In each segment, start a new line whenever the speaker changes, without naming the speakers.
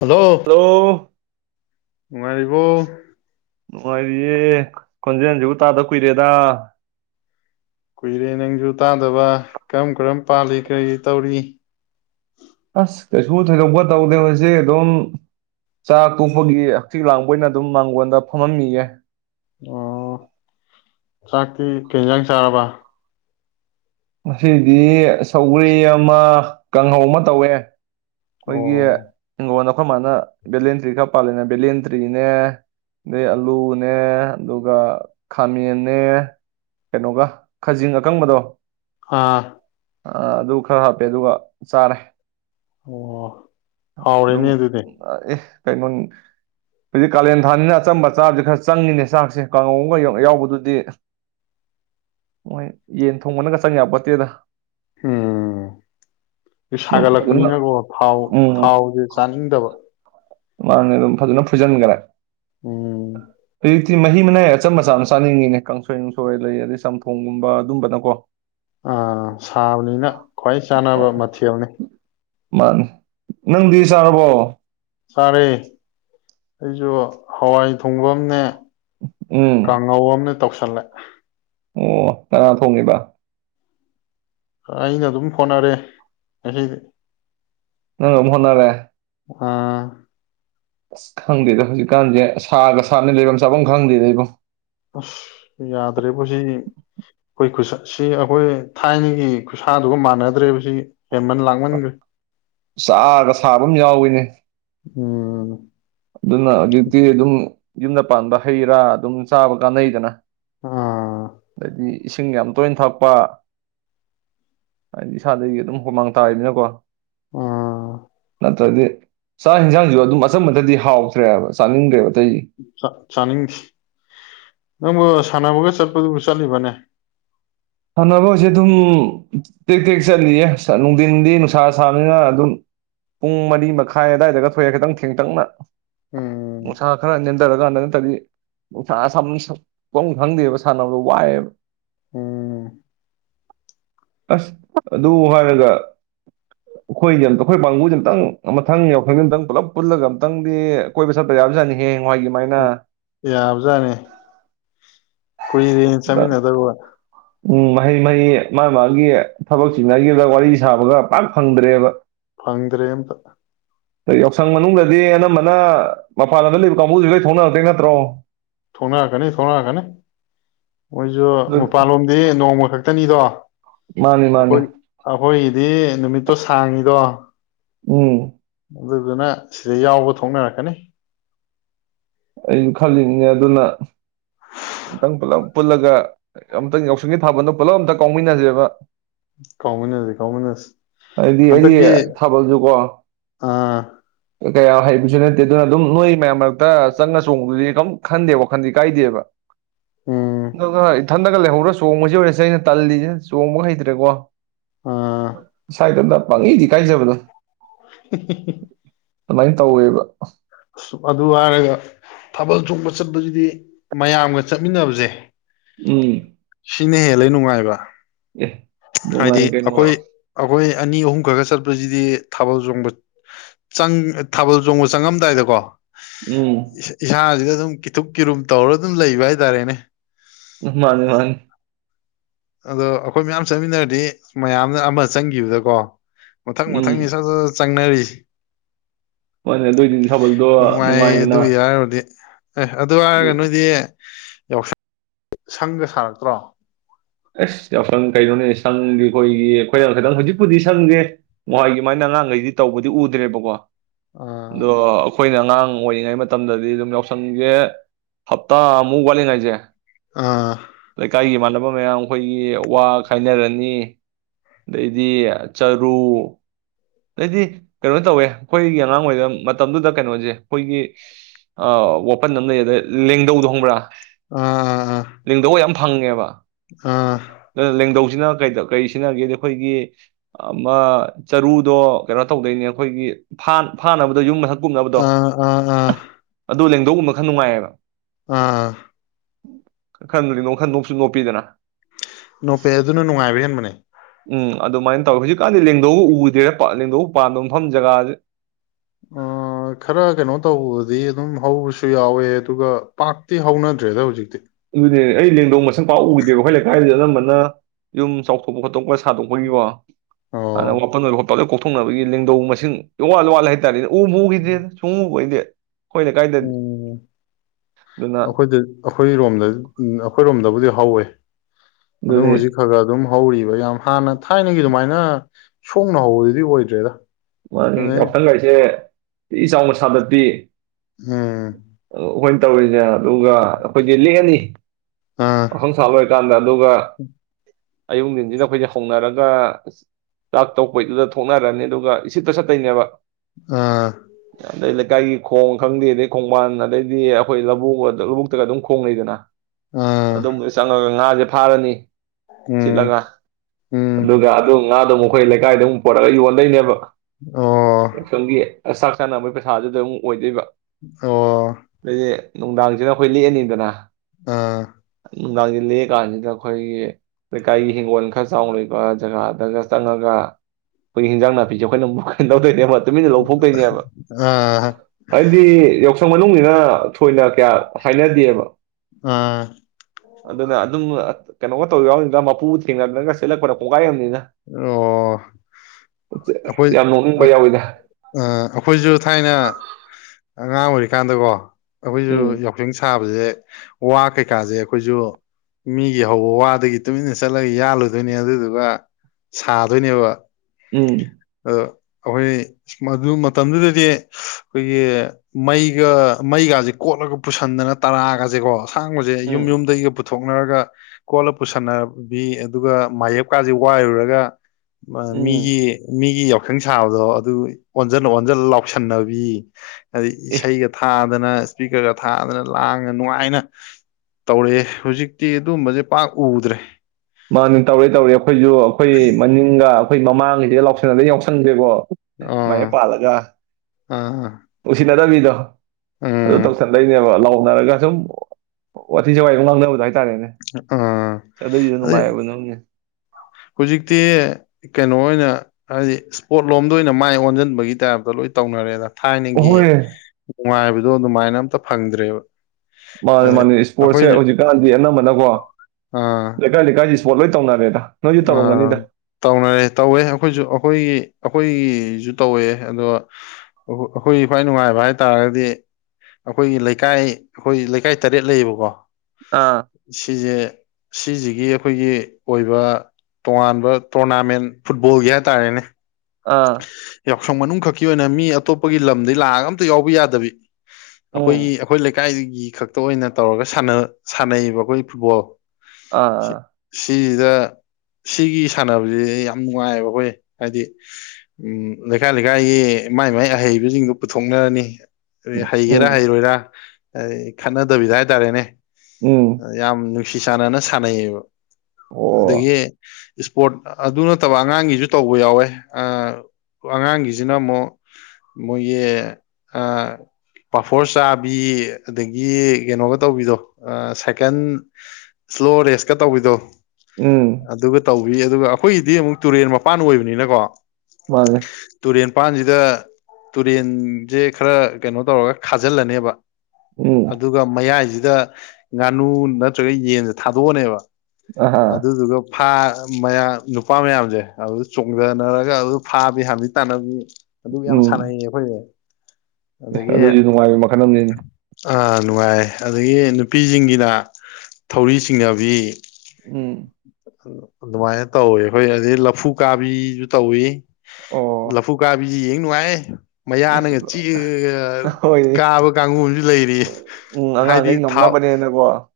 hello
hello
ꯅꯨꯡꯉꯥꯏꯔꯤꯕꯣ
ꯅꯨꯡꯉꯥꯏꯔꯤꯌꯦ ꯈꯣꯟꯖꯦꯜꯁꯤꯕꯨ ꯇꯥꯗ ꯀꯨꯏꯔꯦꯗ
ꯀꯨꯏꯔꯦ ꯅꯪꯁꯨ ꯇꯥꯗꯕ ꯀꯔꯝ ꯀꯔꯝ ꯄꯥꯜꯂꯤ ꯀꯔꯤ ꯇꯧꯔꯤ
ꯑꯁ ꯀꯩꯁꯨ ꯊꯣꯏꯗꯣꯛꯄ ꯇꯧꯗꯦ ꯍꯧꯖꯤꯛ ꯑꯗꯨꯝ ꯆꯥꯛ ꯑ ꯇꯣꯄꯒꯤ ꯍꯆꯤꯛ ꯂꯥꯡꯕ ꯑꯣꯏꯅ ꯑꯗꯨꯝ ꯃꯥꯡꯒꯣꯟꯗ ꯐꯝꯃꯝꯃꯤꯌꯦ
ꯑꯣ ꯆꯥꯛꯇꯤ ꯀꯩꯏꯟꯁꯥꯡ ꯆꯥꯔꯕ
ꯉꯗꯤ ꯁꯧꯒ꯭ꯔꯤ ꯑꯃ ꯀꯥꯡꯍꯧ ꯑꯃ ꯇꯧꯋꯦ
ꯑꯣ
ꯑꯩꯈꯣꯏꯒꯤ ꯍꯤꯡꯒꯣꯟꯗ ꯑꯈꯣꯏ ꯃꯥꯅ ꯕꯦꯂꯦꯟꯇ꯭ꯔꯤ ꯈꯔ ꯄꯥꯜꯂꯤꯅꯦ ꯕꯦꯂꯦꯟꯇ꯭ꯔꯤꯅꯦ ꯑꯗꯩ ꯑꯂꯨꯅꯦ ꯑꯗꯨꯒ ꯈꯥꯃꯦ ꯀꯩꯅꯣꯒ ꯈꯖꯤꯡ ꯑꯀꯪꯕꯗꯣ
ꯑꯥ
ꯑ ꯑꯗꯨ ꯈꯔ ꯍꯥꯞꯄꯦ ꯑꯗꯨꯒ ꯆꯥꯔꯦ
ꯑꯣ
ꯑꯗꯨꯝ
ꯍꯥꯎꯔꯦꯅꯦ ꯑꯗꯨꯗꯤ
ꯑꯦ ꯀꯩꯅꯣ ꯍꯧꯖꯤꯛ ꯀꯥꯂꯦꯟ ꯊꯥꯅꯤꯅ ꯑꯆꯝꯕ ꯆꯥꯕꯁꯤ ꯈꯔ ꯆꯪꯉꯤꯅꯦ ꯆꯥꯛꯁꯦ ꯀꯥꯡꯉꯧ ꯑꯃꯒ ꯌꯥꯎꯕꯗꯨꯗꯤ ꯃꯣꯏ ꯌꯦꯟ ꯊꯣꯡꯕꯅꯒ ꯆꯪꯕꯄꯠꯇꯦꯗ
ꯎꯝ
ꯑꯗꯨꯝ
ꯁꯒ
ꯐꯖꯅ
ꯂꯄꯅꯤꯅ ꯀꯣ ꯊꯥꯎ ꯊꯥꯎꯁꯦ ꯆꯥꯅꯤꯡꯗꯕ
ꯃꯥꯅ ꯑꯗꯨꯝ ꯐꯖꯅ ꯐꯨꯖꯟꯈ꯭ꯔꯦ
ꯎꯝ
ꯃꯍꯤ ꯃꯅꯥꯏ ꯑꯆꯝꯕ ꯃ ꯆꯥꯝ ꯑꯃ ꯆꯥꯅꯤꯡꯉꯤꯅꯦ ꯀꯥꯡꯁꯣꯏ ꯅꯨꯡꯁꯣꯏ ꯂꯩ ꯑꯗꯩ ꯆꯝꯊꯣꯡꯒꯨꯝꯕ ꯑꯗꯨꯝꯕꯅꯀꯣ
ꯑꯥ ꯁꯥꯕꯅꯤꯅ ꯈ꯭ꯋꯥꯏ ꯆꯥꯅꯕ ꯃꯊꯦꯜꯅꯤ
ꯃꯥꯅꯤ ꯅꯪꯗꯤꯆꯥꯔꯔꯕꯣ
ꯆꯥꯔꯦ ꯑꯩꯁꯨ ꯍꯋꯥꯏ ꯊꫭꯡꯕ
ꯎꯝ
ꯀꯥꯡꯉꯧ ꯑꯃꯅ ꯇꯧꯁ [inaudible]
ꯑꯣ ꯀꯅꯥ ꯊꯣꯡꯉꯤꯕ
ꯑꯩꯅ ꯑꯗꯨꯝ ꯍꯣꯠꯅꯔꯦ ꯉꯁꯤꯗꯤ
ꯅꯪꯑꯝ ꯍꯣꯅꯔꯦ
ꯎꯝ
ꯑꯁ ꯈꯪꯗꯦꯗ ꯍꯧꯖꯤꯛꯀꯥꯟꯖꯦ ꯁꯥꯒ ꯁꯥꯕꯅꯦ ꯂꯩꯕꯝ ꯆꯥꯕꯝ ꯈꯪꯗꯦꯗ ꯏꯕꯣ
ꯑꯁ ꯌꯥꯗ꯭ꯔꯦꯕꯣ ꯁꯤꯗꯤ ꯈꯣꯏ ꯈꯨꯁ ꯁꯤ ꯑꯈꯣꯏ ꯊꯥꯏꯅꯒꯤ ꯈꯨꯠꯁꯥꯗꯨꯒ ꯃꯥꯟꯅꯗ꯭ꯔꯦꯕꯣꯁꯤ
ꯑ ꯁꯥꯒꯒ ꯁꯥꯕꯝ ꯌꯥꯎꯌꯤꯅꯦ
ꯎꯝ
ꯑꯗꯨꯅ ꯍꯧꯖꯤꯛꯇꯤ ꯑꯗꯨꯝ ꯌꯨꯝꯗ ꯄꯥꯟꯕ ꯍꯩ ꯔꯥ ꯑꯗꯨꯝ ꯆꯥꯕ ꯀꯥꯟꯅꯩꯗꯅ
ꯑꯥ
ꯗꯒꯤ ꯏꯁꯤꯡ ꯌꯥꯝ ꯇꯣꯏꯅ ꯊꯛꯄ ꯍꯥꯏꯗꯤ ꯏꯁꯥꯗꯒꯤ ꯑꯗꯨꯝ ꯍꯨꯃꯥꯡ ꯇꯥꯔꯤꯗꯅꯀꯣ
ꯎꯝ
ꯅꯠꯇ꯭ꯔꯗꯤ ꯆꯥꯛ ꯍꯦꯟꯖꯥꯡꯖꯨ ꯑꯗꯨꯝ ꯑꯆꯝꯕꯗꯗꯤ ꯍꯥꯎꯗ꯭ꯔꯦ ꯍꯥꯏꯕ ꯆꯥꯅꯤꯡꯗ꯭ꯔꯦꯕ ꯑꯇꯩ
ꯆꯥ ꯆꯥꯅꯤꯡꯗꯩ ꯅꯪꯕꯨ ꯁꯥꯟꯅꯕꯒ ꯆꯠꯄꯗꯨꯕꯨ ꯆꯠꯂꯤꯕꯅꯦ
ꯁꯥꯟꯅꯕꯖꯦ ꯗꯨꯝ ꯇꯦꯛ ꯇꯦꯛ ꯆꯠꯂꯤꯌꯦ ꯅꯨꯡꯊꯤꯟꯗꯤ ꯅꯨꯡꯁꯥ ꯑ ꯁꯥꯕꯅꯤꯅ ꯑꯗꯨꯝ ꯄꯨꯡ ꯃꯔꯤ ꯃꯈꯥꯏ ꯑꯗꯥꯏꯗꯒ ꯊꯣꯛꯑꯦ ꯈꯤꯇꯪ ꯊꯦꯡꯇꯛꯅ
ꯎꯝ
ꯅꯨꯡꯁꯥ ꯈꯔ ꯅꯦꯟꯗꯔꯀꯥꯟꯗ ꯅꯠꯇ꯭ꯔꯗꯤ ꯅꯨꯡꯁꯥ ꯁꯥꯝ ꯁ ꯀꯣꯡ ꯈꯪꯗꯦꯕ ꯁꯥꯟꯅꯕ ꯋꯥꯏꯑꯦꯕ
ꯎꯝ
ꯑꯁ ꯑꯗꯨ ꯍꯥꯏꯔꯒ ꯑꯈꯣꯏ ꯌꯦꯟ ꯑꯈꯣꯏ ꯄꯦꯡꯉꯩꯖꯦ ꯑꯝꯛꯇꯪ ꯃꯊꯪ ꯌꯥꯎꯁꯡꯗ ꯑꯨꯛꯇꯪ ꯄꯨꯂꯞ ꯄꯨꯜꯂꯒ ꯑꯨꯛꯇꯪꯗꯤ ꯀꯣꯏꯕ ꯆꯠꯄ ꯌꯥꯕ ꯖꯥꯠꯅꯤꯍꯦꯡꯋꯥꯏꯒꯤ ꯃꯥꯏꯅ
ꯌꯥꯕꯖꯥꯠꯅꯦ ꯀꯨꯏꯔꯦ ꯆꯥꯃꯤꯟꯅꯗꯕꯥꯒ
ꯍꯩ ꯃꯩ ꯃꯥ ꯃꯥꯒꯤ ꯊꯕꯛ ꯆꯤꯟꯅꯒꯤꯕꯗ ꯋꯥꯔꯤ ꯁꯥꯕꯒ ꯄꯥꯛ ꯐꯪꯗ꯭ꯔꯦꯕ
ꯐꯪꯗ꯭ꯔꯦ ꯑꯝꯇ
ꯀꯩ ꯌꯥꯎꯁꯪ ꯃꯅꯨꯡꯗꯗꯤ ꯑꯅꯝꯕꯅ ꯃꯄꯥꯜ ꯃꯝꯗ ꯂꯩꯕ ꯀꯥꯡꯕꯨꯗꯨꯗꯤ ꯂꯣꯏ ꯊꯣꯛꯅꯔꯛꯇꯩ ꯅꯠꯇ꯭ꯔꯣ
ꯊꯣꯛꯅꯥꯔꯛꯀꯅꯤ ꯊꯣꯛꯅꯥꯔꯛꯀꯅꯤ ꯃꯣꯏꯖꯨ
ꯑꯗꯨ-
ꯃꯄꯥꯟꯂꯣꯝꯗꯤ ꯅꯣꯡꯃ ꯈꯛꯇꯅꯤꯗꯣ
ꯃꯥꯅꯤ
ꯑꯈꯣꯏ
ꯃꯥꯅꯤ
ꯑꯈꯣꯏꯒꯤꯗꯤ ꯅꯨꯃꯤꯠꯇꯣ ꯁꯥꯡꯉꯤꯗꯣ [unintelligible] [inaudible]
ꯎꯝ
ꯑꯗꯨꯗꯨꯅ ꯁꯤꯗ ꯌꯥꯎꯕ ꯊꯣꯛꯅꯔꯛꯀꯅꯤ
ꯑꯩꯖꯨ ꯈꯜꯂꯤꯅꯤꯅꯦ ꯑꯗꯨꯅ ꯑꯝꯇꯪ ꯄꯨꯜꯂꯞ ꯄꯨꯜꯂꯒ ꯑ ꯑꯝꯇꯪ ꯌꯥꯎꯁꯪꯒꯤ ꯊꯥꯕꯜꯗꯣ ꯄꯨꯂꯞ ꯑꯝꯇ ꯀꯥꯎꯃꯤꯟꯅꯖꯦꯕ
ꯀꯥꯎꯃꯤꯅꯁꯖꯦ ꯀꯥꯎꯃꯤꯅꯁꯤ
ꯍꯥꯏꯗꯤ ꯑꯩꯒꯤ
ꯍꯟꯇꯛꯀꯤ
ꯊꯥꯕꯜꯁꯨꯀꯣ
ꯑ
ꯀꯌꯥ ꯍꯩꯕꯁꯨ ꯅꯠꯇꯦ ꯑꯗꯨꯅ ꯑꯗꯨꯝ ꯅꯣꯏ ꯃꯌꯥꯝ ꯃꯔꯛꯇ ꯆꯪꯉ ꯆꯣꯡꯕꯗꯨꯗꯤ ꯀꯝ ꯈꯟꯗꯦ ꯋꯥꯈꯟꯗꯤ ꯀꯥꯏꯗꯦꯕ
ꯎꯝ
ꯑꯗꯨꯒ ꯍꯦꯠ ꯊꯟꯗꯒ ꯂꯩꯍꯧꯔ ꯆꯣꯡꯕꯖꯤ ꯑꯣꯏꯔꯦꯁꯦ ꯑꯩꯅ ꯇꯜꯂꯤꯖꯦ ꯆꯣꯡꯕ ꯍꯩꯇ꯭ꯔꯦꯀꯣ
ꯑꯥ
[unintelligible] [inaudible] ꯏꯁꯥ ꯏꯊꯟꯗ ꯄꯥꯡꯏꯗ ꯏꯀꯥꯏꯖꯕꯗꯣ
ꯍꯤ ꯍꯤ ꯍꯤ
ꯑꯃꯥꯏ ꯇꯧꯌꯦꯕ
ꯑ ꯑꯗꯨ ꯍꯥꯏꯔꯒ ꯊꯥꯕꯜ ꯆꯣꯡꯕ ꯆꯠꯄꯁꯤꯗꯤ ꯃꯌꯥꯝꯒ ꯆꯠꯃꯤꯟꯅꯕꯁꯦ
ꯎꯝ
ꯅ ꯍꯦꯜꯂꯤ ꯅꯨꯡꯉꯥꯏꯕ
ꯑꯦ
ꯍꯥꯏꯗꯤ
ꯅꯨꯡꯉꯥꯏ ꯀꯩꯅꯣ
ꯑꯈꯣꯏ ꯑꯈꯣꯏ ꯑꯅꯤ ꯑꯍꯨꯝ ꯈꯛ ꯇ ꯆꯠꯄꯁꯤꯗꯤ ꯊꯥꯕꯜ ꯆꯣꯡꯕ ꯆꯪ ꯊꯥꯕꯜ ꯊꯥꯕꯜꯆꯣꯡꯕꯥ ꯆꯥꯉꯝ ꯇꯥꯏꯗꯀꯣ
ꯎꯝ
ꯏ ꯏꯁꯥꯁꯤꯗ ꯗꯨꯝ ꯀꯤꯊꯨꯞ ꯀꯤꯔꯨꯝ ꯇꯧꯔꯒ ꯑꯗꯨꯝ ꯂꯩꯕ ꯍꯥꯏꯇꯥꯔꯦꯅꯦ
ꯎꯝ ꯃꯥꯅꯦ ꯃꯥꯅꯦ
ꯑꯗꯣ ꯑꯈꯣꯏ ꯃꯌꯥꯝ ꯆꯠꯃꯤꯟꯅꯔꯗꯤ ꯃꯌꯥꯝꯅ ꯑꯃ ꯆꯪꯈꯤꯕꯗꯀꯣ ꯃꯊꯪ
ꯎꯝ
ꯃꯊꯪꯅꯤ ꯁꯠ ꯁꯠ ꯆꯪꯅꯔꯤ
ꯍꯣꯏꯅꯦ ꯑꯗꯨꯒꯤꯗꯤ ꯊꯥꯕꯜꯗꯣ ꯅꯨꯡꯉꯥꯏꯗꯅ
ꯑ ꯑꯗꯨ ꯍꯥꯏꯔꯒ ꯅꯣꯏꯗꯤ ꯌꯥꯎꯁꯡ ꯁꯪꯒ ꯁꯔꯛꯇ꯭ꯔꯣ
ꯑꯁ ꯌꯥꯎꯁꯪ ꯀꯩꯅꯣꯅꯦ ꯁꯪꯗꯤ ꯑꯈꯣꯏꯒꯤ ꯑꯈꯣꯏꯅ ꯈꯤꯇꯪ ꯍꯧꯖꯤꯛꯄꯨꯗꯤ ꯁꯪꯁꯦ ꯅꯍꯜꯋꯥꯏꯒꯤ ꯑꯗꯨꯃꯥꯏꯅ ꯑꯉꯥꯡꯉꯩꯗꯤ ꯇꯧꯕꯗꯤ ꯎꯗ꯭ꯔꯦꯕꯀꯣ ꯑꯗꯣ ꯑꯈꯣꯏꯅ ꯑꯉꯥꯡ ꯑꯣꯏꯔꯤꯉꯩ ꯃꯇꯝꯗꯗꯤ ꯑꯗꯨꯝ ꯌꯥꯎꯁꯪꯁꯦ ꯍꯞꯇꯥꯑꯃꯨꯛ ꯋꯥꯠꯂꯤꯉꯥꯏꯁꯦ ꯂꯩꯀꯥꯏꯒꯤ ꯏꯃꯥꯟꯅ ꯃꯌꯥꯝ ꯑꯈꯣꯏꯒꯤ ꯋꯥ ꯈꯥꯏꯅꯔꯅꯤ ꯑꯗꯩꯗꯤ ꯆꯔꯨ ꯑꯗꯩꯗꯤ ꯀꯩꯅꯣ ꯇꯧꯋꯦ ꯑꯩꯈꯣꯏꯒꯤ ꯑꯉꯥꯡ ꯑꯣꯏꯔꯤ ꯃꯇꯝꯗꯨꯗ ꯀꯩꯅꯣꯁꯦ ꯑꯈꯣꯏꯒꯤ ꯋꯥꯄꯟ ꯑꯃ ꯂꯩ ꯑꯗꯨꯗ ꯂꯦꯡꯗꯧꯗꯣ ꯈꯪꯕ꯭ꯔꯥ
ꯑꯥ ꯑꯥ
ꯂꯦꯡꯗꯧꯒ ꯌꯥꯝ ꯐꯪꯉꯦꯕ [unintelligible] ꯖꯤꯅ ꯀꯩꯗ ꯀꯩ ꯀꯩꯗ ꯁꯤꯖꯤꯟꯅꯒꯦꯗꯤ ꯑꯩꯈꯣꯏꯒꯤ ꯑꯃ ꯆꯔꯨꯗꯣ ꯀꯩꯅꯣ ꯇꯧꯗꯣꯏꯅꯦ ꯑꯩꯈꯣꯏꯒꯤ ꯐꯥ ꯐꯥꯅꯕꯗꯣ ꯌꯨꯝ ꯃꯊꯛ ꯀꯨꯝꯅꯕꯗꯣ
ꯑꯥ ꯑꯥ ꯑꯥ
ꯗꯨꯒꯨꯝꯕ ꯈꯪ ꯅꯨꯡꯉꯥꯏꯌꯦꯕ
ꯑꯥ
[unintelligible]
ꯅꯣꯄꯦ ꯑꯗꯨꯅ ꯅꯨꯡꯉꯥꯏꯕ ꯍꯦꯟꯕꯅꯦ
ꯎꯝ ꯑꯗꯨꯃꯥꯏꯅ ꯇꯧꯋꯦ ꯍꯧꯖꯤꯛ ꯀꯥꯟꯗꯤ ꯂꯦꯡꯗꯧꯕ ꯎꯗꯦꯔꯦ ꯄ ꯂꯦꯡꯗꯧ ꯄꯥꯟꯕ ꯃꯐꯝ ꯖꯒꯥꯖꯦ
ꯑꯥ ꯈꯔꯥ ꯀꯩꯅꯣ ꯇꯧꯕꯗꯤ ꯑꯗꯨꯝ ꯍꯧꯕꯁꯨ ꯌꯥꯎꯋꯦ ꯑꯗꯨꯒ ꯄꯥꯛꯇꯤ ꯍꯧꯅꯗ꯭ꯔꯦꯗ ꯍꯧꯖꯤꯛꯇꯤ
[unintelligible] ꯄꯥꯛ ꯎꯗꯦꯕ ꯑꯩꯈꯣꯏ ꯂꯩꯀꯥꯏꯖꯦ ꯑꯅꯝꯕꯅ ꯑꯥ ꯌꯨꯝ ꯆꯥꯎꯊꯣꯛꯄ ꯈꯣꯠꯇꯣꯛꯄ ꯁꯥꯗꯣꯛꯄꯒꯤꯀꯣ
ꯑꯣ
ꯥ [unintelligible] ꯐꯪꯅꯕꯒꯤ ꯂꯦꯡꯗꯧ ꯃꯁꯤꯡ ꯑꯦꯋꯥꯠ ꯋꯥꯠ ꯍꯥꯏꯇꯥꯔꯦꯅꯦ ꯎꯕꯨ ꯎꯈꯤꯗꯔ꯭ꯦꯗ ꯑꯩꯗꯤ ꯁꯨꯡꯉꯕꯨ ꯑꯩꯗꯤ
ꯎꯝ
ꯑꯗꯨꯅ
ꯑꯩꯈꯣꯏꯗ ꯑꯩꯈꯣꯏꯔꯣꯝ ꯑꯩꯈꯣꯏꯔꯣꯝꯗꯕꯨꯗꯤ ꯍꯧꯋꯦ [inaudible] ꯑꯗꯨꯝ
ꯑꯗꯨꯅꯤ
ꯍꯧꯖꯤꯛ ꯈ ꯈꯔ ꯑꯗꯨꯝ ꯍꯧꯔꯤꯕ ꯌꯥꯝ ꯍꯥꯟꯅ ꯊꯥꯏꯅꯒꯤ ꯑꯗꯨꯃꯥꯏꯅ ꯁꯣꯡꯅ ꯍꯧꯕꯗꯨꯗꯤ ꯑꯣꯏꯗ꯭ꯔꯦꯗ
ꯃꯥꯅꯤ
ꯑꯗꯩ
ꯌꯥꯎꯁꯪꯒꯥꯏꯁꯦ ꯄꯤ ꯏꯆꯥꯎꯅ ꯁꯥꯗꯠꯄꯤ
ꯍꯝ
ꯑꯩꯈꯣꯏꯅ ꯇꯧꯔꯤꯁꯦ ꯑꯗꯨꯒ ꯑꯩꯈꯣꯏꯗꯤ ꯂꯦꯛꯑꯅꯤ
ꯑꯥ
ꯄꯈꯪ ꯁꯥꯥꯕ ꯂꯣꯏꯀꯥꯟꯗ ꯑꯗꯨꯒ ꯑꯌꯨꯛ ꯑꯌꯨꯛ ꯅꯨꯪꯊꯤꯟꯁꯤꯟ ꯍꯧꯅꯔꯒ ꯆꯥꯛ ꯇꯧꯄꯩꯗꯨꯗ ꯊꯣꯛꯅꯔꯅꯤ ꯑꯗꯨꯒ ꯁꯤꯠꯇ ꯁꯠꯇꯣꯏꯅꯦꯕ
ꯎꯝ
ꯂꯩꯀꯥꯏꯒꯤ ꯈꯣꯡ ꯈꯪꯗꯦ ꯑꯗꯩ ꯈꯣꯡꯕꯥꯟ ꯑꯗꯩꯗꯤ ꯑꯩꯈꯣꯏ ꯂꯧꯕꯨꯛ ꯂꯧꯕꯨꯛꯇꯒ ꯑꯗꯨꯝ ꯈꯣꯡ ꯂꯩꯩꯗꯅ
ꯑꯥ
ꯑꯗꯨꯝꯕ ꯆꯪꯉꯒ ꯉꯥꯁꯦ ꯊꯔꯅꯤ
ꯎꯝ
ꯁꯤꯠꯂꯒ
ꯎꯝ
ꯑꯗꯨꯒ ꯑꯗꯨ ꯉꯥꯗꯣ ꯃꯈꯣꯏ ꯂꯩꯀꯥꯏꯗ ꯑꯃꯨꯛ ꯄꯣꯔꯛꯑꯒ ꯌꯣꯟꯗꯣꯏꯅꯦꯕ
ꯑꯣ
[unintelligible] ꯆꯥꯛ ꯆꯥꯥꯟꯅꯕꯣꯏ ꯄꯩꯁꯥꯗꯨꯗ ꯑꯃꯨꯛ ꯑꯣꯏꯗꯣꯏꯕ ꯑꯗꯩꯗꯤ
ꯑꯣ
ꯅꯨꯡꯗꯥꯡꯁꯤꯅ ꯑꯩꯈꯣꯏ ꯂꯤꯦꯛꯑꯅꯤꯗꯅ
ꯑꯥ
ꯅꯨꯡꯗꯥꯡꯁꯦ ꯂꯦꯛꯑ ꯀꯥꯟꯁꯤꯗ ꯑꯩꯈꯣꯏꯒꯤ ꯂꯩꯀꯥꯏꯒꯤ ꯍꯤꯡꯒꯣꯜ ꯈꯔ ꯆꯥꯎ ꯂꯩꯕꯥ ꯖꯒꯥꯗꯒ ꯆꯪꯉꯒ ꯑꯩꯈꯣꯏꯒꯤ ꯍꯤꯟꯖꯥꯡ ꯅꯥꯄꯤꯁꯦ ꯑꯩꯈꯣꯏꯅ [unintelligible] ꯇꯨꯃꯤꯟꯅ ꯂꯧꯊꯣꯛꯇꯣꯏꯅꯦꯕ
ꯑꯥ
ꯍꯥꯏꯗꯤ [unintelligible] ꯃꯅꯨꯡꯁꯤꯅ ꯊꯣꯏꯅ ꯀꯌꯥ ꯍꯥꯏꯅꯗꯦꯕ
ꯑꯥ
ꯑꯗꯨꯅ ꯑꯗꯨꯝ ꯀꯩꯅꯣꯒ ꯇꯧꯤ ꯌꯥꯎꯅꯤꯗꯅ ꯃꯄꯨꯦꯡꯅꯒ ꯁꯤꯠꯂꯛꯄꯅ ꯄꯣꯡꯒꯥꯏ ꯑꯃꯅꯤ
ꯑꯣ [unintelligible]
ꯌꯥꯝ ꯅꯣꯛꯅꯤꯡꯕ ꯌꯥꯎꯋꯤꯗ
ꯑꯩꯈꯣꯏꯁꯨ ꯊꯥꯏꯅ ꯑꯉꯥꯡ ꯑꯣꯏꯔꯤꯀꯥꯟꯗꯀꯣ ꯑꯩꯈꯣꯏꯖꯨ
ꯎꯝ
ꯌꯥꯎꯁꯪ ꯁꯥꯕꯖꯦ ꯋꯥ ꯀꯩꯀꯥꯁꯦ ꯑꯩꯈꯣꯏꯁꯨ ꯃꯤꯒꯤ ꯍꯧꯕ ꯋꯥꯗꯒꯤ ꯇꯨꯃꯤꯟꯅ ꯆꯠꯂꯒ ꯌꯥꯜꯂꯨꯗꯣꯏꯅꯦ ꯑꯗꯨꯗꯨꯒ ꯁꯥꯗꯣꯏꯅꯦꯕ
ꯎꯝ
ꯑ ꯑꯩꯈꯣꯏ ꯃꯗꯨ ꯃꯇꯝꯗꯨꯗꯗꯤ ꯑꯩꯈꯣꯏꯒꯤ ꯃꯩꯒ ꯃꯩꯒꯥꯁꯦ ꯀꯣꯠꯂꯒ ꯄꯨꯁꯟꯗꯅ ꯇꯔꯥꯒꯖꯦꯀꯣ ꯑꯁꯥꯡꯕꯖꯦ
ꯎꯝ
ꯌꯨꯝ ꯌꯨꯝꯗꯒꯤꯒ ꯄꯨꯊꯣꯛꯅꯔꯒ ꯀꯣꯜꯂ ꯄꯨꯁꯟꯅꯕꯤ ꯑꯗꯨꯒ ꯃꯥꯌꯦꯞꯀꯥꯁꯦ ꯋꯥꯏꯔꯨꯔꯒ ꯃ ꯃꯤ
ꯎꯝ
ꯃꯤꯒꯤ ꯌꯥꯎꯁꯪ ꯁꯥꯕꯗꯣ ꯑꯗꯨ ꯑꯣꯟꯖꯜ ꯑꯣꯟꯖꯜ ꯂꯥꯎꯁꯤꯟꯅꯕꯤ ꯍꯥꯏꯗꯤ
ꯑꯦ
ꯏꯁꯩꯒ ꯊꯥ ꯗꯅ ꯏꯁꯄꯤꯀꯔꯒ ꯊꯥꯗꯅ ꯂꯥꯡꯅ ꯅꯨꯡꯉꯥꯏꯅ ꯇꯧꯔꯛꯑꯦ ꯍꯧꯖꯤꯛꯇꯤ ꯑꯗꯨꯝꯕꯁꯦ ꯄꯥꯛ ꯎꯗ꯭ꯔꯦ
ꯃꯥꯅꯦ ꯇꯧꯔꯦ ꯇꯧꯔꯦ ꯑꯩꯈꯣꯏꯁꯨ ꯑꯩꯈꯣꯏ ꯃꯅꯤꯡꯒ ꯑꯩꯈꯣꯏ ꯃꯃꯥꯡꯉꯩꯖꯤꯒ ꯂꯎꯁꯟꯅꯗ ꯌꯥꯎꯁꯡꯁꯦꯀꯣ ꯃꯌꯦꯞ ꯄꯥꯜꯂꯒ
ꯑ
ꯎꯁꯤꯠꯅꯗꯕꯤ ꯗꯣ ꯑꯗꯨ ꯇꯧꯁꯟꯅꯩꯅꯦꯕꯥ ꯂꯎ ꯅꯔꯒ ꯁꯨꯝ ꯑꯣ ꯋꯥꯊꯤ ꯖꯣꯒꯥꯏ ꯉꯡꯅꯕꯗꯣ ꯍꯥꯏꯇꯥꯔꯦꯅꯦ
ꯑꯥ
ꯑꯥꯗꯨꯏꯗꯣ
ꯑꯗꯩ
ꯅꯨꯡꯉꯥꯏꯕ [unintelligible]
ꯍꯧꯖꯤꯛꯇꯤ ꯀꯩꯅꯣ ꯑꯣꯏꯅ ꯍꯥꯏꯗꯤ ꯏꯁꯄꯣꯠ ꯂꯣꯝꯗ ꯑꯣꯏꯅ ꯃꯥꯏ ꯑꯣꯟꯁꯤꯟꯕꯒꯤ ꯇꯥꯏꯞꯇ ꯂꯣꯏ ꯇꯧꯅꯔꯦꯗ ꯊꯥꯏꯅꯒꯤ
ꯍꯣꯏ
ꯅꯨꯡꯉꯥꯏꯕꯗꯣ ꯑꯗꯨꯃꯥꯏꯅ ꯑꯝꯇ ꯐꯪꯗ꯭ꯔꯦꯕ
ꯃꯥꯅꯦ
ꯑꯗ
ꯃꯥꯅꯦ ꯏꯁꯄꯣꯔꯠꯁꯦ
ꯑꯩꯈꯣꯏꯁꯨ
ꯍꯧꯖꯤꯛꯀꯥꯟꯗꯤ ꯑꯅꯝꯕꯅꯀꯣ ꯂꯩꯀꯥꯏ ꯂꯩꯀꯥꯏꯖꯤ ꯄꯣꯠ ꯂꯣꯏ ꯇꯧꯅꯔꯦꯗ ꯅꯣꯏꯁꯨ
ꯑ
ꯇꯧꯔꯝꯒꯅꯤꯗ
ꯇꯧꯅꯔꯦ ꯇꯧꯋꯦ ꯑꯩꯈꯣꯏꯁꯨ ꯑꯩꯈꯣꯏꯒꯤ ꯑꯩꯈꯣꯏꯒꯤꯁꯨ ꯇꯧꯋꯦ ꯑꯗꯣ ꯑꯩꯈꯣꯏ ꯈ꯭ꯋꯥꯏ ꯅꯨꯡꯉꯥꯏꯕ ꯍꯥꯏꯇꯥꯔꯒꯗꯤ ꯑꯩꯈꯣꯏꯒꯤ ꯂꯩꯀꯥꯏ ꯑꯩꯈꯣꯏ ꯂꯩꯀꯥꯏ ꯇꯔꯦꯠ ꯂꯩꯌꯦꯕꯀꯣ
ꯑꯥ
ꯁꯤꯁꯦ ꯁꯤꯁꯤꯒꯤ ꯑꯩꯈꯣꯏꯒꯤ ꯑꯣꯏꯕ ꯇꯣꯉꯥꯟꯕ ꯇꯔꯣꯅꯥꯃꯦꯟ ꯐꯨꯠꯕꯣꯜꯒꯤ ꯍꯥꯏꯇꯥꯔꯦꯅꯦ
ꯑꯥ
ꯁꯪ ꯃꯅꯨꯡꯈꯛꯀꯤ ꯑꯣꯏꯅ ꯃꯤ ꯑꯇꯣꯞꯄꯒꯤ ꯂꯝꯗꯩꯩ ꯂꯥꯛꯑꯒ ꯑꯝꯇ ꯌꯥꯎꯕ ꯌꯥꯗꯕꯤ ꯑꯩꯈꯣꯏꯒꯤ
ꯎꯝ
ꯑꯩꯈꯣꯏ ꯂꯩꯀꯥꯏ ꯃꯤ ꯈꯛꯇ ꯑꯣꯏꯅ ꯇꯧꯔꯒ ꯁꯥꯟꯅ ꯁꯥꯟꯅꯩꯕ ꯑꯩꯈꯣꯏ ꯐꯨꯠꯕꯣꯜ ꯁꯤ
ꯑꯥ
ꯁꯤ ꯁꯤꯗ ꯁꯤꯒꯤ ꯁꯥꯟꯅꯕꯁꯤ ꯌꯥꯝ ꯅꯨꯡꯉꯥꯏꯌꯦꯕ ꯑꯩꯈꯣꯏ ꯍꯥꯏꯗꯤ ꯎꯝ ꯂꯩꯀꯥꯏ ꯂꯩꯀꯥꯏꯒꯤ ꯃꯥꯏ ꯃꯥꯏ ꯑꯍꯩꯕꯁꯤꯡꯗꯨ ꯄꯨꯊꯣꯛꯅꯔꯅꯤ ꯑꯦ
ꯎꯝ
ꯍꯩꯒꯦꯔꯥ
ꯎꯝ
ꯍꯩꯔꯣꯏꯔ ꯈꯠꯅꯗꯕꯤꯗ ꯍꯥꯏꯇꯥꯔꯦꯅꯦ
ꯎꯝ
ꯌꯥꯝ ꯐꯤ ꯁꯥꯟꯅꯅ ꯁꯥꯟꯌꯦꯕ
ꯑꯣ
ꯑꯗꯒꯤ ꯏꯁꯄꯣꯔꯠ ꯑꯗꯨ ꯅꯠꯇꯕ ꯑꯉꯥꯡꯒꯤꯁꯨ ꯇꯧꯕ ꯌꯥꯎꯋꯦ ꯑꯉꯥꯡꯒꯤꯁꯤꯅ ꯑꯃꯨꯛ ꯃꯣꯏꯒꯤ ꯄꯥꯐꯣꯔ ꯆꯥꯕꯤ ꯑꯗꯒꯤ ꯀꯩꯅꯣꯒ ꯇꯧꯕꯤꯗꯣ ꯁꯥꯏꯀꯜ ꯏꯁ꯭ꯂꯣ ꯔꯦꯁꯀ ꯇꯧꯕꯤꯗꯣ
ꯎꯝ
ꯑꯗꯨꯒ ꯇꯧ ꯎꯏ ꯑꯗꯨꯒ ꯑꯩꯈꯣꯏꯒꯤꯗꯤ ꯑꯃꯨꯛ ꯇꯨꯔꯦꯟ ꯃꯄꯥꯟ ꯑꯣꯏꯕꯅꯤꯅꯀꯣ
ꯃꯥꯅꯦ
ꯇꯨꯔꯦꯟ ꯄꯥꯟꯁꯤꯗ ꯇꯨꯔꯦꯟꯁꯦ ꯈꯔ ꯀꯩꯅꯣ ꯇꯧꯔꯒ ꯈꯥꯖꯤꯜꯂꯅꯦꯕ
ꯎꯝ
ꯑꯗꯨꯒ ꯃꯌꯥꯏꯁꯤ ꯁꯤꯗ ꯉꯥꯅꯨ ꯅꯠꯇ꯭ꯔꯒ ꯌꯦꯟꯁꯦ ꯊꯥꯗꯣꯛꯑꯅꯦꯕ
ꯑꯍꯥ
ꯑꯗꯨꯗꯨꯒ ꯥ [unintelligible] ꯃꯌꯥꯝ ꯅꯨꯄꯥ ꯃꯌꯥꯝꯁꯦ ꯑꯗꯨ ꯆꯣꯡꯗꯅꯔꯒ ꯑꯗꯨ ꯐꯥꯕꯤ ꯍꯥꯕꯤ ꯇꯥꯟꯅꯕꯤ ꯑꯗꯨ ꯌꯥꯝ
ꯎꯝ
ꯁꯥꯟꯅꯩꯌꯦ ꯑꯩꯈꯣꯏꯁꯦ
ꯑꯦ ꯑꯗꯨꯁꯨ ꯅꯨꯡꯉꯥꯏꯕ ꯃꯈꯜ ꯑꯃꯅꯤꯅꯤ
ꯑ ꯅꯨꯡꯉꯥꯏ ꯑꯗꯒꯤ ꯅꯨꯄꯤꯁꯤꯡꯒꯤꯅ ꯊꯧꯔꯤ ꯆꯤꯡꯅꯕꯤ
ꯎꯝ
ꯑꯗꯨꯃꯥꯏꯅ ꯇꯧꯋꯤ ꯑꯩꯈꯣꯏ ꯑꯩ ꯂꯐꯨ ꯀꯥꯕꯤꯁꯨ ꯇꯧꯋꯤ
ꯑꯣ
ꯂꯐꯨ ꯀꯥꯕꯤ ꯌꯦꯡ ꯅꯨꯡꯉꯥꯏ
ꯏꯁ
ꯃꯌꯥꯅꯒ ꯆꯤꯛꯑꯒ
ꯍꯣꯏꯅꯦ
ꯀꯥꯕ ꯀꯥꯡꯕꯨ ꯑꯃꯁꯨ ꯂꯩꯔꯤ
ꯎꯝ
ꯍꯥꯏꯗꯤ
ꯑꯉꯥꯡꯈꯩ
ꯊꯥꯎ
ꯉꯝꯅꯕꯅꯦꯅꯀꯣ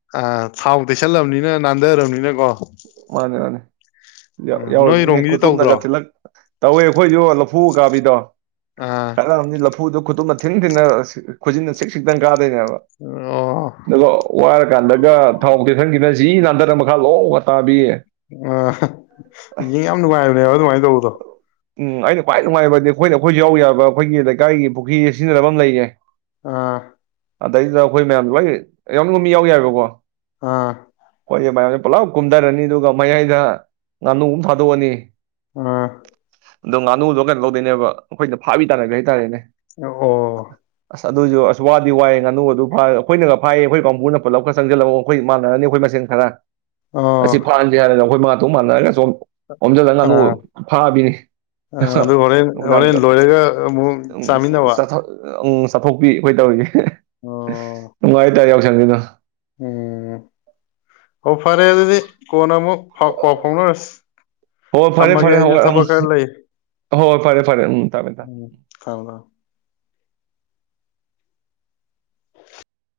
ꯊꯥꯎ ꯇꯩꯁꯜꯂꯕꯅꯤꯅ ꯅꯥꯟꯗꯔꯕꯅꯤꯅ ꯀꯣ
ꯃꯥꯅꯦ ꯃꯥꯅꯦ
ꯎꯝ
ꯌꯥꯎꯤꯔꯃꯤꯅꯦ
ꯅꯣꯏꯔꯣꯝꯒꯤꯗꯤ
ꯀꯨꯇꯨꯝꯅꯒ
ꯇꯧꯗ꯭ꯔꯣ
ꯊꯤꯜꯂꯛ ꯇꯧꯋꯦ ꯑꯩꯈꯣꯏꯁꯨ ꯊꯨꯒꯕꯤꯗꯣ
ꯑꯥ
ꯈꯔꯝꯗꯤ ꯂꯐꯨꯗꯣ ꯈꯨꯇꯨꯝꯅ ꯊꯤꯟ ꯊꯤꯅ ꯈꯨꯖꯤꯟꯅ ꯆꯛꯁꯤꯛꯇ ꯀꯥ
ꯑꯣ
[unintelligible] ꯀꯥꯟꯗꯒ ꯊꯥꯎ ꯀꯦꯛꯊꯟꯈꯤꯅ ꯖꯤ ꯅꯥꯟꯊꯔ ꯃꯈꯥ ꯂꯣꯡ [unintelligible]
ꯑ ꯌꯦꯡ ꯌꯥꯝ ꯅꯨꯡꯉꯥꯏꯕꯅꯦꯕ ꯑꯗꯨꯃꯥꯏꯅ ꯇꯧꯕꯗꯣ
ꯎꯝ ꯑꯩꯅ ꯈ꯭ꯋꯥꯏ ꯅꯨꯡꯉꯥꯏꯕꯗꯤ ꯑꯩꯈꯣꯏꯗ ꯑꯩꯈꯣꯏꯁꯨ ꯌꯥꯎ ꯌꯥꯕ ꯑꯩꯈꯣꯏꯒꯤ ꯂꯩꯀꯥꯏꯒꯤ ꯄꯨꯈ꯭ꯔꯤꯁꯦ ꯁꯤꯖꯤꯟꯅꯕ ꯑꯃ ꯂꯩꯌꯦ
ꯑꯥ
ꯑꯗꯩꯗꯨꯗ ꯑꯩꯈꯣꯏ ꯃꯌꯥꯝꯗ ꯂꯣꯏ ꯌꯥꯎꯅꯤꯡꯕ ꯃꯤ ꯌꯥꯎ ꯌꯥꯏꯌꯦꯕꯀꯣ
ꯑꯥ
[unintelligible] [unintelligible] ꯀꯨꯝꯊꯔꯅꯤ ꯑꯗꯨꯒ ꯃꯌꯥꯏꯗ ꯉꯥꯅꯨꯑꯝ ꯊꯥꯗꯣꯛꯑꯅꯤ
ꯑꯥ
ꯑꯗꯣ ꯉꯥꯅꯨꯗꯣ ꯀꯩꯅꯣ ꯇꯧꯗꯣꯏꯅꯦꯕ ꯑꯩꯈꯣꯏꯅ ꯐꯥꯕꯤ ꯇꯥꯟꯅꯕꯤ ꯍꯥꯏꯇꯥꯔꯦꯅꯦ
ꯑꯣ
ꯑꯗꯨꯁꯨ ꯋꯥꯗꯤ ꯋꯥꯏꯌꯦ ꯉꯥꯅꯨ ꯑꯗꯨ ꯐꯥ ꯑꯩꯈꯣꯏꯅꯒ ꯐꯥꯏꯌꯦ ꯑꯩꯈꯣꯏ ꯀꯥꯡꯕꯨꯅ ꯄꯨꯜꯂꯞꯒ ꯆꯪꯁꯤꯜꯂꯒ ꯑꯩꯈꯣꯏ ꯃꯥꯟꯅꯔꯅꯤ ꯑꯩꯈꯣꯏ ꯃꯁꯦꯟ ꯈꯔ
ꯑꯣ
ꯑꯁꯤ ꯐꯥꯍꯟꯁꯦ [unintelligible] ꯑꯈꯣꯏ [unintelligible] [unintelligible] ꯑꯣꯝꯖꯂ
ꯑꯥ
ꯉꯥꯅꯨ ꯐꯥꯕꯤꯅꯤ
ꯑ ꯑꯗꯨ ꯍꯣꯔꯦꯟ ꯍꯣꯔꯦꯟ ꯂꯣꯏꯔꯒ ꯑꯃꯨꯛ ꯆꯥꯃꯤꯟꯅꯕ
[unintelligible] [unintelligible] ꯆꯥꯊꯣꯛꯄꯤ ꯑꯩꯈꯣꯏ ꯇꯧꯔꯤꯁꯤ
ꯑꯣ
[unintelligible] [unintelligible] [unintelligible]
ꯎꯝ ꯑꯣ ꯐꯔꯦ ꯑꯗꯨꯗꯤ ꯀꯣꯟꯅ ꯑꯃꯨꯛ ꯄꯥꯎ ꯐꯥꯎꯅꯔꯁꯤ
ꯍꯣꯏ ꯐꯔꯦ
ꯊꯝꯃꯒꯦ
ꯐꯔꯦ ꯍ
ꯑꯩꯁꯨ ꯊꯕꯛ ꯈꯔ ꯂꯩ
ꯍꯣꯏ ꯐꯔꯦ ꯐꯔꯦ ꯊꯥꯃꯦ [unintelligible]
ꯎꯝ ꯊꯝꯃꯣ ꯊꯝꯃꯣ